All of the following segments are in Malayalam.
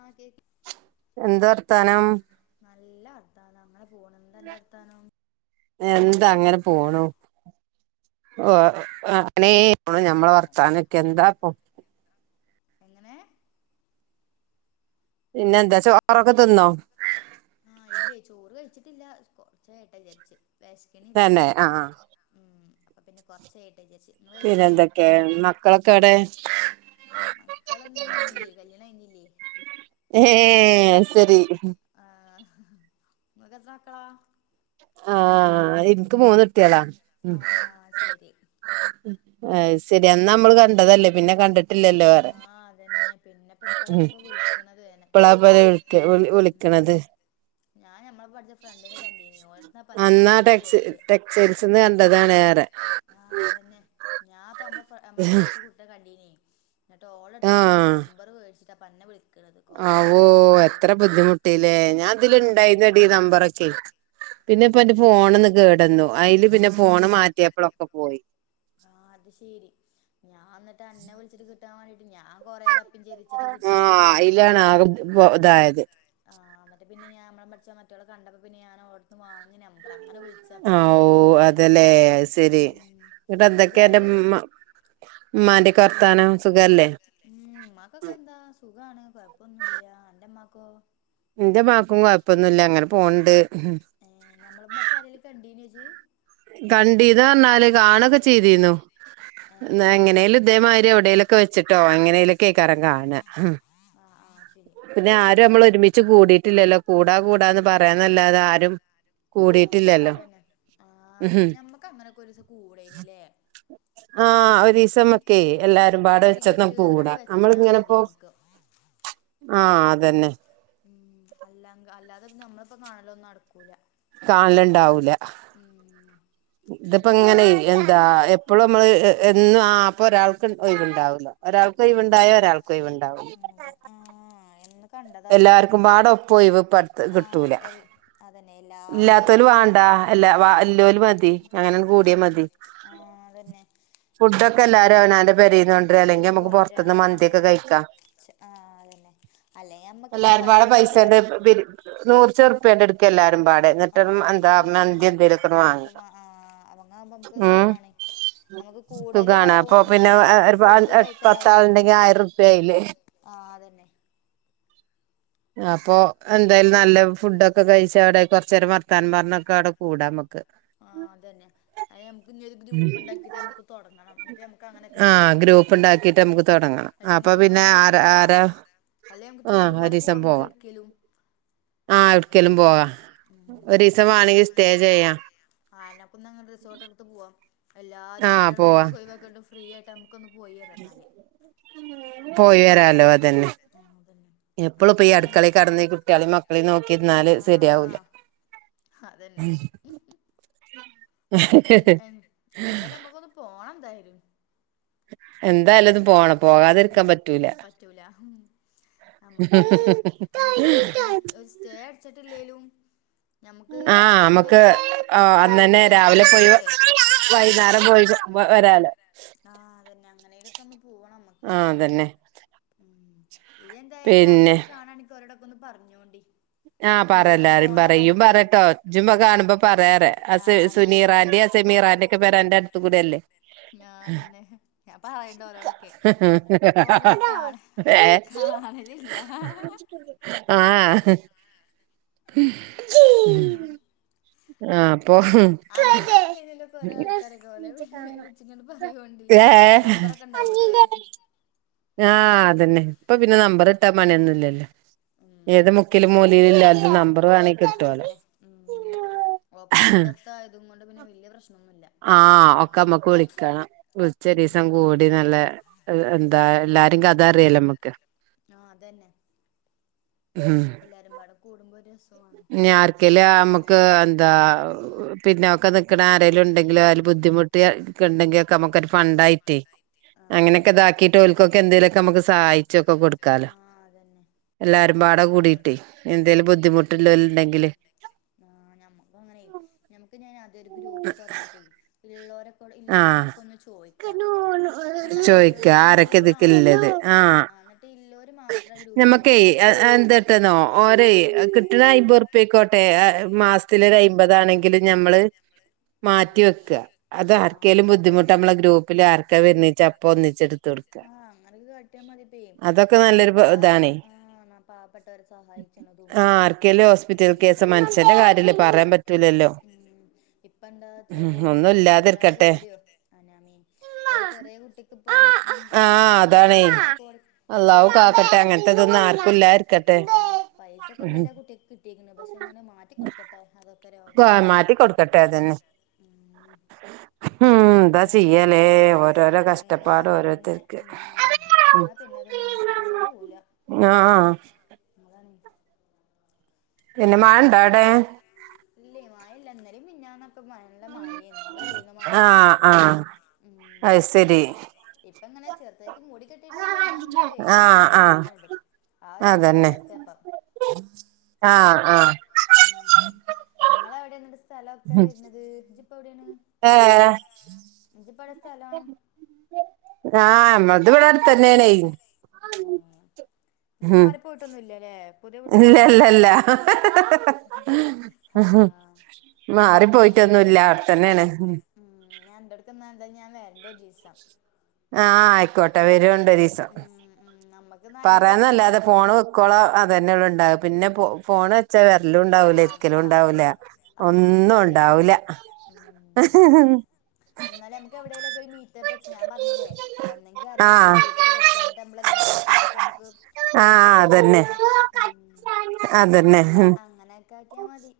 ആഹ് കേക് എന്ത വർത്താനം നല്ല വർത്താനം അങ്ങെനെ പോണ് എന്ത അന്റെ വർത്താനം എന്ത അങ്ങെനെ പോണു ഒഹ് [unintelligible] ളെ ഞമ്മെളെ തിന്നോ വർത്താനാെക്കെ എന്താപ്പം എങ്ങെനേ പിന്നെ എന്താ ചോറൊക്കെ ത്‌ന്നോ ആഹ് ഇല്ലേ ചോറ് കയ്ച്ച്ട്ട്ല്ലാ കൊർച്ച് കയ്യെട്ടെചാര്ച്ച് വെശ്ക്ക്ണ്ല്ലാ തന്നെ ആ ഊം അപ്പ പിന്നെ കൊർച്ച് കയ്യട്ടെചാര്ച്ച് പിന്നെന്തൊക്കേ മക്കളൊക്കെ എവ്ടേ മക്കളൊന്നും ഇല്ല്യേ കല്ല്യാണം കയ്ഞ്ഞില്ല്യേ ഏഹ് അത് സെരി ആഹ് ങ്ങെൾക്കെത്ര മക്കളാ ആഹ് ഇൻക്ക് മൂന്നുട്ട്യേളാ ആഹ് ആഹ് ശെരി അത് സെരി അന്നമ്മള് കണ്ടതല്ലേ പിന്നെ കണ്ട്ട്ട്ല്ലല്ലോറ്യ ആഹ് അതന്നെ പിന്നെപ്പ ഉം ഇപ്പളല്ലേ ഇപ്പൊ വിളിക്കണത് തന്നെ പ്പളാപത് വ്ളിക്ക് വ്ളി വ്ളിക്ക്ണത് ഞാൻ ഞമ്മളെപ്പം പഠ്ച്ച ഫ്രണ്ടിനെ കണ്ടീനി ഓളെട്ത്ത്ന്നാപ്പ അന്റെ നമ്പറൊക്കെ വേട്ച്ചെ സെയ്ൽസ്ന്ന് കണ്ടതാണ് അറ്യാ ആഹ് അതെന്നെ ഞാൻ പർഞ്ഞു പ്പ മ്മളെപ്പം പഠ്ച്ച കുട്ട്നെ കണ്ടീന്യേ ന്നെട്ട് ഓളെട്ത്ത്ന്ന് ഞാൻ ഞമ്പെറ് വേട്ച്ചാപ്പന്നെ വിളിക്ക്ണത് ആവൂ എത്ര ബുദ്ധിമുട്ടീലേ ഞാൻ തില് ബുദ്ധിമുട്ടില്ലേ ണ്ടായ്ന്നെടി നമ്പറൊക്കെ പിന്നെ ഇബന്റെ ഫോണ്ന്ന് പിന്നെപ്പന്റെ ഫോണൊന്ന് കേടന്നു അയ്ല് പിന്നെ ഫോണ് മാറ്റ്യേപ്പളൊക്കെ പോയി. ആഹ് അത് ശെരി ഞാൻ ന്നിട്ട് അന്നെ വിളിച്ചിട്ട് കിട്ടാൻ വാണ്ടീട്ട് ഞാൻ കൊറേ തപ്പിം ചെയ്ത് ആഹാ അയിലാണ് ആക തായത് ആഹ് ന്ന്ട്ട് പിന്നെ ഞാ അമ്മളപ്പം പഠിച്ചാ മറ്റോളെ കണ്ടപ്പോ പിന്നെ ഞാനോട്ത്തുന്ന് വാങ്ങി നമ്പറങ്ങനെ വിൾ ആ വു അതല്ലേ അഹ്സെരി. ഉം ന്ന്ട്ട് ഇജ് ന്തക്കെ അന്റെ ആരേലൊക്കെ മ്മാ ഏഹ് മ്മാന്റെക്കെ വർത്താനം സുഖല്ലേ. ഉം മ്മാക്കൊക്കെ എന്താ സുഖാണ് കൊയ്പ്പൊന്നുംല്ല. അന്റെമാക്കോ? എന്റെമ്മാക്കും കൊയപ്പൊന്നുല്ല അങ്ങനെ പോണ്ട്. ഏഹ് നമ്മളപ്പം പട്ച്ചാരേലും കണ്ടീനോജ്ജ്? കണ്ടീനോ പർഞ്ഞാല് കാണൊക്കെ ചയ്തീന്നു ഏഹ് ന്നാ എങ്ങനെല്ല ഇതേമാരി എവിടേലൊക്കെ വെച്ചിട്ടോ എങ്ങനെലൊക്കെ ക്കാരം കാണ. ആഹ് ആഹ് ശെരി പിന്നെ ആരു അമ്മൾ ഒരുമിച്ച് കൂടിട്ടില്ലല്ലോ കൂടാ കൂടാന്ന് പറിന്നല്ലാതെ ആരും. ആഹ് കൂടിയിട്ടില്ലല്ലോ അതന്നെ ആഹ് ഉം ഞമ്മക്ക് അങ്ങനെക്കൊരൂസം കൂടെയ്നിലേ ആഹ് ഒരീസമ്മക്കെയ് എല്ലാരും പാട ഒരു ഗെറ്റ് ഉച്ചക്ക് ടുഗെദറായിട്ട് കൂടാ. വെച്ചാ മതി നമ്മളിങ്ങനപ്പെ നമ്മക്ക് ആഹ് അതെന്നെ ഉം അല്ല അല്ലാതെ നമ്മള്പ്പോ കാണലൊന്നും നട്ക്കൂല. കാണൽണ്ടാവൂല ഉം ഇതിപ്പോ എന്ന് ങ്ങനെയ് കണ്ടതാപ്പൊ എന്താ എപ്പളും നമ്മള് എന്നും ആ പ്പൊ ഒരാൾക്ക് ഒയ്വ്ണ്ടാവൂല. ഒരാൾക്ക് ആഹ് ഒയിവ്ണ്ടായ ഒരാൾക്ക് ഒയിവ്ണ്ടാവൂല. ആഹ് എന്ന് കണ്ട എല്ലാർക്കും പാടെ ഒപ്പം ഒയിവ് ഇപ്പട്ത്ത് ആഹ് കിട്ടൂല. എൽ അതന്നെ എല്ലാ ഇല്ലാത്തോല് വാണ്ട എല്ലാ ഇല്ലോല് മതി. തി അങ്ങനാണ്ട് ആഹ് കൂടിയാ അതന്നെ മതി. ആഹ് അതന്നെ ഫുഡൊക്കെ ഇള്ള എല്ലാരും അവനാന്റെ പെരീന്ന് കൊണ്ട്ര അല്ലെങ്കി നമുക്ക് കൊണ്ട്രാ പൊർത്ത്ന്ന് മന്തി ഒക്കെ ആഹ് കഴിക്കാ. ആഹ് അതന്നെ അല്ലേ നമ്മക്കിപ്പ എല്ലാരുംപാടെ പൈസല്ലാതെ പൈസന്റെ നൂറ് ചെർപ്പ്യാണ്ട് ഇട്ക്ക എല്ലാരു മ്പാടെ ആ എന്നിട്ട് എന്താ എന്നിട്ടൊരു മന്തി എന്തേലൊക്കങ്ങ് മാങ്ങ മന്തിയൊക്കെ വാ- ആ, അവങ്ങാകുമ്പോ നമുക്ക് ഉം സുഖാണ് നമുക്ക് കൂടലും സുഖാണ് ആവും അപ്പൊ പിന്നെ ഒരുമിച്ച് എല്ലാവർക്കും ഒര് ഫുഡും പത്താള്ണ്ടെങ്കി ആയിര ഉർപിയിലെ. ആഹ് അതന്നെ അപ്പൊ എന്തായാലും നല്ല ഫുഡൊക്കെ കഴിച്ച് അവിടെ കൊർച്ചേരം വർത്താനം പർഞ്ഞൊക്കെ അവ്ടെ കൂടാ അമ്മക്ക്. ആഹ് അതെന്നെ അയിന് നമുക്ക് ഇഞ്ഞി ഒരു ഗ്രൂപ്പ്ണ്ടാക്കീട്ട് നമ്ക്ക് തൊടങ്ങണം എന്നിട്ട് നമുക്കങ്ങനൊക്കെ ആ ചെയ്യെണം. ഗ്രൂപ്പ് ഉണ്ടാക്കിട്ട് നമുക്ക് തുടങ്ങണം എന്നിട്ട് അപ്പൊ നമക്ക് അങ്ങനെ പിന്നെ ആര ഒരൂസം പോവാ. ആരാ അല്ല നമുക്ക് ആ ടൂറ് പോലെ പോവാ ഒരീസം നമുക്ക് പോവാം എട്ക്കേലും. ആഹ് ഒട്ക്കേലും പോവാ ഉം. ഒരീസം മാണെങ്കി സ്റ്റേ ചെയ്യാ. ആനകുന്ന് റിസോട്ട്ട്ത്ത് പോവാ എല്ലാരും ആഹ് കുട്ട്യളും പോവാ മക്കളും ഒയിവാക്ക്യാണ്ട് ഫ്രീ ആയിട്ട് ന നമുക്കൊന്ന് പോയെരെന്നാല് പോയി വെരാലോ അതെന്നെ ആ അതന്നെ എപ്പളും ഇപ്പൊ ഈ അല്ലാതൊന്നും അട്ക്കളി കട്ന്ന് ഈ കുട്ട്യാളിം മക്ക ളിം നോക്കിയിര്ന്നാല് സെരിയാവൂല. ആഹ് അതന്നെ എൻ എൻ എന്തായാലും നമുക്കൊന്ന് പോണെന്തായാലും. എന്തായാലും ഇത് പോണം പോകാതിരിക്കാൻ പറ്റൂല പറ്റൂല നമ്മക്ക് അടിച്ചേ ഇഞ്ഞിപ്പോ സ്റ്റേ അടിച്ച്ട്ട്ല്ലേലും. ഞമുക്ക് എന്ത ആഹ് അമ്മക്ക് എവ്ട്ന്നേലൊക്കൊന്ന് ആഹ് ഫുഡ് കഴിക്കാൻ രാവിലെ പോയി പോവേ വൈന്നാരം പോയി വെരാലോ ആഹ് അതന്നെ അങ്ങനേലൊക്കൊന്ന് പോണം ഞമ്മക്ക് ആഹ് അതെന്നെ ഉം ഇയെന്തായാലും പിന്നെ ആരെങ്കിലൊക്കെ കാണാണെങ്കി ഒരോടൊക്കെ ഒന്ന് പർഞ്ഞോണ്ടി ആഹ് പറല്ലാരും പറയും പറട്ടോ ഇജും കാണുമ്പോ പറയാറ ആ സു ആഹ് ഞാൻ സുനീറാന്റിം സെമീറാ ൻ്റൊക്കെ പെര അന്റെ അട്ത്ത് കൂടേല്ലേ ആഹ് അതെന്നെ ഞാൻ പറയണ്ട് ഓലോടൊക്കെ ഇപ്പൊ ഓലൊന്നും കാണെ ഏ കാണലില്ലാ ആഹ് ആഹ് അപ്പൊ അന്റട്ത്തുണ്ടേന്യല്ലോ കൊറേ ആൾക്കാരൊക്കെ ഓലെ ഇജ് ഇങ്ങട്ട് പറയോണ്ടി ഏ നമ്പറൊക്കെ ഇണ്ടാവൂലേ ആഹ് അതെന്നെ ഇപ്പൊ പിന്നെ നമ്പറ്ട്ടാ പണി ഒന്നൂല്ലല്ലേ ഉം ഏത് മുക്കിലും പിന്നെങ്ങനെ മൂലേല് ഇല്ലോര്തും നമ്പറ് വേണെങ്കി കിട്ടോലോ ആന്നെ ഉം ഒക്കെ അട്ത്തട്ത്ത് ആയതും കൊണ്ട് പിന്നെ വല്യ പ്രശ്നൊന്നുല്ല ആഹ് ഒക്കെ ഞമ്മക്ക് വിളിക്കണം വിൾച്ച് ഒരീസം ഉം കൂടി നല്ല എ ഉം എല്ലാരിം കഥറ്യാലോ ആഹ് അതന്നെ ഉം എല്ലാരുംമ്പാടെ കൂടുമ്പൊ ഒര പിന്നെ ആര്ക്കേലും ഞമ്മക്ക് എന്താ പിന്നെ ഒക്കെ നിക്ക്ണേ ആരേലുണ്ടെങ്കിലും ഒര് ബുദ്ധിമു ട്ടി ഒക്കെണ്ടെങ്കിക്കെ നമുക് ഒരു ഫണ്ടായ്ട്ടേ ആഹ് അങ്ങനൊക്കെ അതന്നെ ഇതാക്കീട്ട് ഓൽക്കൊക്കെ എന്തേലൊക്കെ അമക്ക് സഹായി ആഹ് അതന്നെ എല്ലാരും പാടെ നമുക്ക് കൂടിട്ടേ എന്തേലും ആഹ് ബുദ്ധിമുട്ടില്ലോല് ഇണ്ടെങ്കില് ആഹ് ഞമ്മക്കു അങ്ങനെ ഞമ്മക്ക് ഇഞ് ആദ്യൊരു ഗ്രൂപ്പ് തൊടങ്ങീട്ടെ ഇള്ളോരെ ആഹ് ഇള്ളരോടൊക്കൊന്ന് ചോയ്ക്ക ഇങ്ങട്ടാ ചോയിക്ക ഇല്ലോര് ആരൊക്കെ ഇല്ലോരും ആഹ് ഇതിക്കില്ലത് ഇല്ലോരും ആഹ് ഇല്ലാര് മാത്രം ആ ഗ്രൂപ്പിൽ നിർത്താ ബാക്കി എന്തട്ടെന്നോ ഓരെ കിട്ടണ അയ്‌മ്പുർ പ്പ്യായ്ക്കോട്ടെ മാസ് ത്തിലൊരു അയ്മ്പതാണെങ്കിലും ഞമ്മള് മാറ്റി വെക്ക അത് ആർക്കോലും ബുദ്ധിമുട്ട് നമ്മളെ ഗ്രൂപ്പിൽ ആർക്ക വരണീച്ച അപ്പെ ഒന്നിച്ച് എടുത്തെട്ക്ക [unintelligible] മതിപ്പ അല്ലെങ്കിപ്പ പാവപെ ആ പാവ പാവപ്പെട്ടവരെ സഹായിച്ച്ണതും ഉം ആഹ് ആർക്കേലും ഹോസ്പിറ്റൽ ആര്ക്കോങ്കിലും കേസ് ഹോസ്പിറ്റൽ കേസൊക്കെ കാര്യല്ലേ മനുഷ്യന്റെ പറയാൻ പറ്റൂലല്ലോ കാര്യല്ലേ ഇപ്പ എന്താ ഉം ചെറിയൊരു ഒന്നും കുട്ടിക്ക് പതിന പതിനാറ് ഇല്ലാതിരിക്കട്ടെ കോടിയോ അവനെ ആമീൻ ഇപ്പ ചെറിയ കുട്ടിക്ക് ഇപ്പം എന്തോ ആഹ് പ്രശ്നമായിട്ട് അതാണ് പതിനാറ് കോടി അള്ളാഹു ആയക്കെക്കണ്ടിലെ കാക്കട്ടെ അങ്ങനത്തെതൊന്നും ആർക്കും ഇല്ലാതിരിക്കട്ടെ അയന്നെ പൈസൊക്കെ എന്തായാല ആ കുട്ടിക്ക് കിട്ടിക്ക്ണ് പക്ഷെ എന്നാലും മാറ്റി കൊടുക്കട്ടെ അതൊക്കെ ഒക്ക ഉം രോഗങ്ങളൊക്കെ മാറ്റി കൊടുക്കട്ടെ അതന്നെ കെടുക്കട്ടെ ഉം ഉം എന്താ എന്താണ് ചെയ്യലേ വന്ന ഓരോരോ വന്നാ കഷ്ടപ്പാട് പിന്നെ ഓരോരുത്തർക്ക് ഉം വന്നാ പിന്നെ അതൊന്നും പോവൂല ആഹ് അതാണെയ് പിന്നെ മയണ്ടെ അവിടെ ഇല്ലെ മയല്ല ഇന്നലെം മിഞ്ഞാന്നെ ല്ല മഴു അവിടെല്ലീന്ന് മഴൊക്കെ ആഹ് ആഹ് ഉം അയ് ശരി ഇപ്പ്‌ങ്ങനെ ചെർ- അതായത് മുടി കെട്ടിയിട്ടുണ്ട് എന്നാ ഇങ്ങനെ വെയ്ലർച്ചന ആഹ് പോലെ ആഹ് ന്നിക്കുണുണ്ട്, ആ ഒരവസ്ഥപറ അതന്നെ അവസ്ഥേപ്പം. ആഹ് ആഹ് ഉം നിങ്ങളവടെന്നിട്ട് സ്ഥലെർക്കാ വെര്നത് ഇജ്ജ്പ്പ എവിടെണ്. ഏ ഹ് ഇജിപ്പവടെ സ്ഥലം. ആഹ ന്നത്ഇവടെ അട്ത്തനെണെയ് ആഹ ഇജ്ജ് മാറി പോയിട്ടൊന്നുല്ലലേ. ഇല്ലല്ലല്ലല്ല ഹ ഹ ആ ഹ ഇഹ് മാറി അന്റെടുത്ത് പോയ്റ്റൊന്നുല്ല, അവ്ട്ത്തനെണ് ഹും. ഉം ഞാൻഎന്റെട്ക്കന്തേഞാ വെര്ണ്ടൊരീസം. [unintelligible] ആഹ ആയ്ക്കോട്ടെ വെരോണ്ടൊരീസം, ഉം ഉം നമ്മക്ക് എന്നാ അന്റെ വീട്ടിൽ പറയൊന്നല്ലാതെ തന്നെ ഫോണ് വെക്ക്- ക്കോളം അതനെ ഇവടെ ഇണ്ടാവാ പിനെ പൊ ഫോണ്- ച്ച ആ വെര്ലുണ്ടാവൂല അത് ഇരിക്കലുണ്ടാവൂല അത് ഒന്നും ശരിയാണ് ഉണ്ടാവൂല. അ ഉം. ഹഹാ എന്നാലും ന്നമക്കെവിടെലൊക്കെ ഒരു മീറ്റ്- എരെത്തെച്ചോ ഞാ പറഞ്ഞിലെ ഒന്നെങ്കി അരെലൊക്കെ ആഹ് വീട്ടില് വെക്കാ എന്നിട്ട് ന്നമ്മളെല്ലാരും പൈസ എടുത്തിട്ട് ന്നമ്ക്ക്- ഫുഡൊക്കെ വാങ്ങി ഉം. അതനെ അങ്ങനെയൊക്കെ ഹും. അങ്ങനെയൊക്കെ ആക്കിയാമതി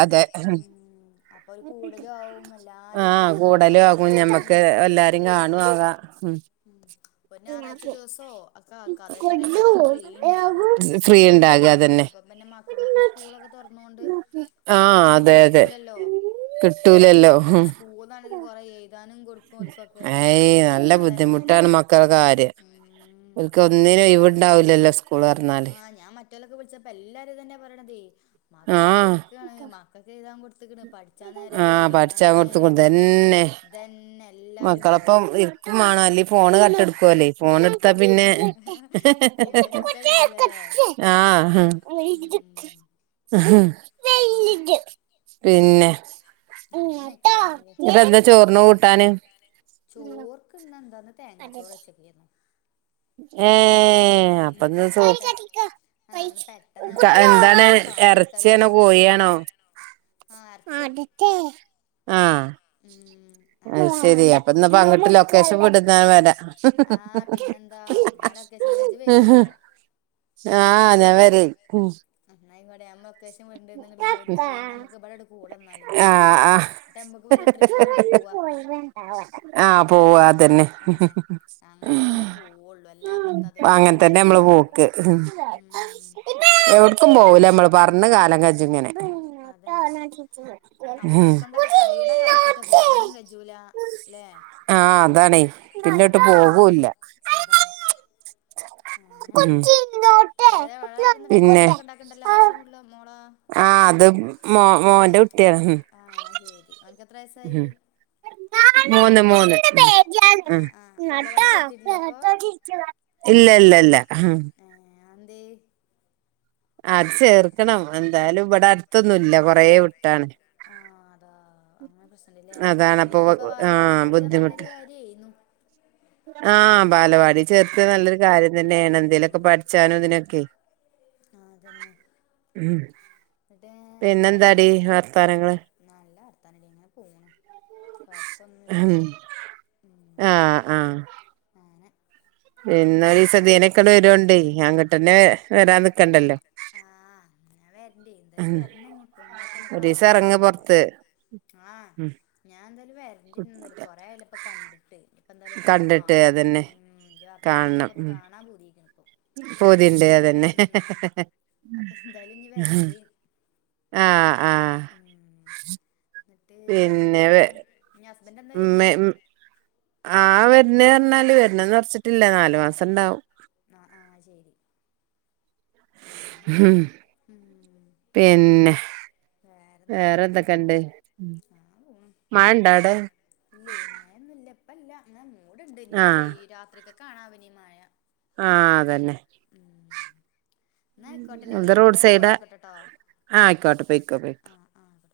മതി ഉം അപ്പൊ ഒരു കൂടൊലും ആവും ആഹ് എല്ലാരെറ്റും കൂടലും നല്ലോണം ആകും വർത്തനൊക്കെ പറഞ്ഞ് ഞമ്മക്ക് എല്ലാരും കാണും ഉം. ആകാ ഉം ഒര് നായറാഴ്ച ദിവസോ ഒക്ക ആക്ക അതേ കാരം എല്ലാർക്കും ഫ്രീ ഇണ്ടാവ ഫ്രീ അപ്പം ഉണ്ടാക പിന്നെമ ആ അതന്നെ അതെനെ- മക്കക്കൊക്കെ സ്കൂളൊക്കെ തൊറന്നോൊണ്ട് ആരേം ആഹ് അങ്ങനെ അതെ അതെ കിട്ടൂലല്ലോ. കിട്ടൂലല്ലോ ഹു. പൂതാണെങ്കി കൊറെ എയ്താനും കൊടുക്കും. ഓൽക്കൊക്കെ എയ് ന്നല്ല പിന്നെ അതന്നെ ബുദ്ധിമുട്ടാണ് മക്കളെകാര്യം. ഉം ഒന്നിനൊയ് വ്ണ്ടാവുല്ലല്ലോ സ്കൂളൊർന്നാല്. ഈത് വിളിച്ചപ്പോ എല്ലാരും അത് തനെ പറയണതേയ് ആഹ് മക്കളൊപ്പിരിക്കാണ് മക്കക്ക് ചെയ്യാൻ കൊട് ത്ത്ക്ക്‌ണ് പടി- ക്കാന്നേരല്ല ആഹ് എയ്താനേ പഠിച്ചാൻ കൊടുത്തുക്കും ന്നേരൊള്ളു ഇതന്നെ ഇതനെ എല്ലാരും പറയണത്. മാണോ അല്ലെ ഫോണ് പർ ഞ്ഞിട്ടെടുക്കേലെ. ഫോണെടുത്താ പിനെ ആഹ് ഹ് പിന്നെ പുടിച്ചാ കിട്ടൂലല്ലേ ഹ് ആഹ ഉം ഇഹ് അങ്ങനെ പിനെ അങ്ങനെയൊക്കെയായില്ലേ ഇതെന്താ ചോറിന് കൂട്ടാന്. ചോർക്ക് ഇന്ന് എന്താന്ന് ഇന്ന് തേങ്ങാ ചോറ് വെച്ച്ക്കെര്ന്നു. പെട്ടന്ന് ഏഹ് ഇന്ന് അപ്പന്ന് സൂ പെട്ട- ആഹ ഇന്ന് പെട്ടെന്ന് പണിഒര്ക്കാൻ എന്താണ് ഇന്ന് പാടി എറച്ചിയാണോ എടുക്കാനൊരുഷാറില്ല. കോഴിയാണോ ആ അർച്ചോ. ആഹ അങ്ങനെ അയ്ശെരി അപ്പന്ന് പങ്ങിട്ട് ലൊക്കേഷൻ വിടുന്നാ വരാ- എന്താ ഞാൻ ലൊക്കേഷൻ വിടാ ഇജ് വെരോ. ആഹ് ഞാവെര് - ഞാ വെരെയ് എന്നാ വെരാ ന്നോക്ക്‌. കൂടാ എന്നാല് ഇന്ന് [inaudible] എന്നിട്ട് നമ്മക്ക് വല്ല ട്രിപ്പ് ഒക്കെ പോവാ ആ പോവാ അതന്നെ അതന്നെ അങ്ങനൊക്കെ തന്നെ പോവുള്ളു അല്ലാപ്പത്താത് പോവൂല്ല അങ്ങനെത്തന്നെ നമ്മള് എവിടുക്കും പോക്ക് ഉം എവിട്ക്കും പോകുല നമ്മള് പറഞ്ഞ കാലം കച ഇങ്ങനെ അതന്നെ നമ്മളെ ഉം കൊണ്ടൊക്കെ കൈയ്ണ കാലത്തൊട്ടെ പോകാനും കജൂല ല്ലെ ആഹ് അതാണേ പിന്നോട്ട് അതാണ് അവസ്ഥ പോകൂല്ല അതാണ് അങ്ങനെ ഉം ഏത വഴായിരുന്നിട്ട് സൗണ്ടൊക്കെ ഉണ്ടാക്ക്ണ്ടല്ലോ അതാര മുള്ള മോളാ ആ അത് മോ മോന്റെ കുട്ട്യാ ആഹ് ശെരി ഓന്ക്ക് എത്ര വയസ്സായി മൂന്ന് മൂന്ന് ആഹ് ആഹ് വാലവാടി ചേർത്തിട്ടില്ല അപ്പൊ ഇല്ല ല്ല ല്ല ആഹ് ഏ അന്തേ അത് ചേർക്കണം എന്തായാലും ഇവിടെ അടുത്തൊന്നുല്ല കൊറ വിട്ടാണ് ആഹ് അതാ അങ്ങനെ പ്രശ്നല്ലേ അതാണപ്പൊ ഇല്ലെങ്കി ഇപ്പ ബാല വാടി ആഹ് ചേർത്ത്യ നല്ലൊരു ബുദ്ധിമുട്ട് കാര്യരുന്നു ആഹ് ബാലവാടി ചേർത്തു നല്ലൊരു കാര്യ തന്നെണ് എന്തേലൊക്കെ പഠിച്ചാനും ഇതിനൊക്കെ ആഹ് അതന്നെ ഉം എന്നിട്ട് വേറെ പിന്നെന്താടി എന്തൊക്കെ വർത്താനങ്ങള് നല്ല വർത്താനടി ഇങ്ങനെ പോണ് ഹ ആഹ് ആഹ് ആനെ പിന്നൊരുസ്രം ഇതി യോനൊക്കെ വരോ ണ്ടെ അങ്ങട്ട്ന്നെ വരാൻ നിക്കണ്ടല്ലോ ആഹ് ഞാ വരണ്ട് എന്താലും ഉം വരണം ഇപ്പ നിങ്ങള ഇപ്പോ ഒന്ന് ഒരീസം കാണണല്ലോ എറങ്ങ് കൊറെേ പൊറത്ത് ആഹ് ഉം ഞാൻ എന്തായാലും വേ [unintelligible] കൊറെയാല്ലോ ഇപ്പ കണ്ടിട്ട് ഇപ്പ എന്തായാലും ഒക്കെ ഒന്ന് കണ്ടിട്ട് കാണണം അതന്നെ ഉം കാണാ പൂതിി ആയിക്ക്ണ് പോതിണ്ട് അതന്നെ അപ്പൊ എന്തായാലും ഇനി വരണ്ട് ആഹ് ആഹ് ഉം എന്നിട്ട് വേറെ പിന്നെ വെ എന്തൊക്കെ ഞി ഹസ്ബന്റ് എന്ന മെ വരുന്നേ ആ വരുന്നറഞ്ഞാല് വരുന്നന്ന്റച്ചിട്ടില്ല നാലു മാസം ഉണ്ടാവും ആ ആഹ് ശെരി ഉം ഉം പിന്നെ വേറെന്നിട്ട് വേറെ എന്തൊക്കെയാ എന്തൊക്കെണ്ട് മയണ്ട വടെ ഇല്ല്യ മായൊന്നുല്ല ഇപ്പല്ല ഇങ്ങനെ മൂടുണ്ട് ഇനിപ്പോ ആഹ് പെയ് രാത്രിക്കക്കാണാവോ ഇ നി മ യ ആഹ് അതന്നെ ഉം ഇന്നയിക്കോട്ടെ ഇന്നെ ഇത് വിളിക്ക്ണ്ട് റോഡ് ഞാ സൈഡാ പോയോക്കോട്ടെട്ടോ ആഹ് ആയിക്കോട്ടെ ചെയ്ക്കോ പെയ് കോ ആയിക്കോട്ടെ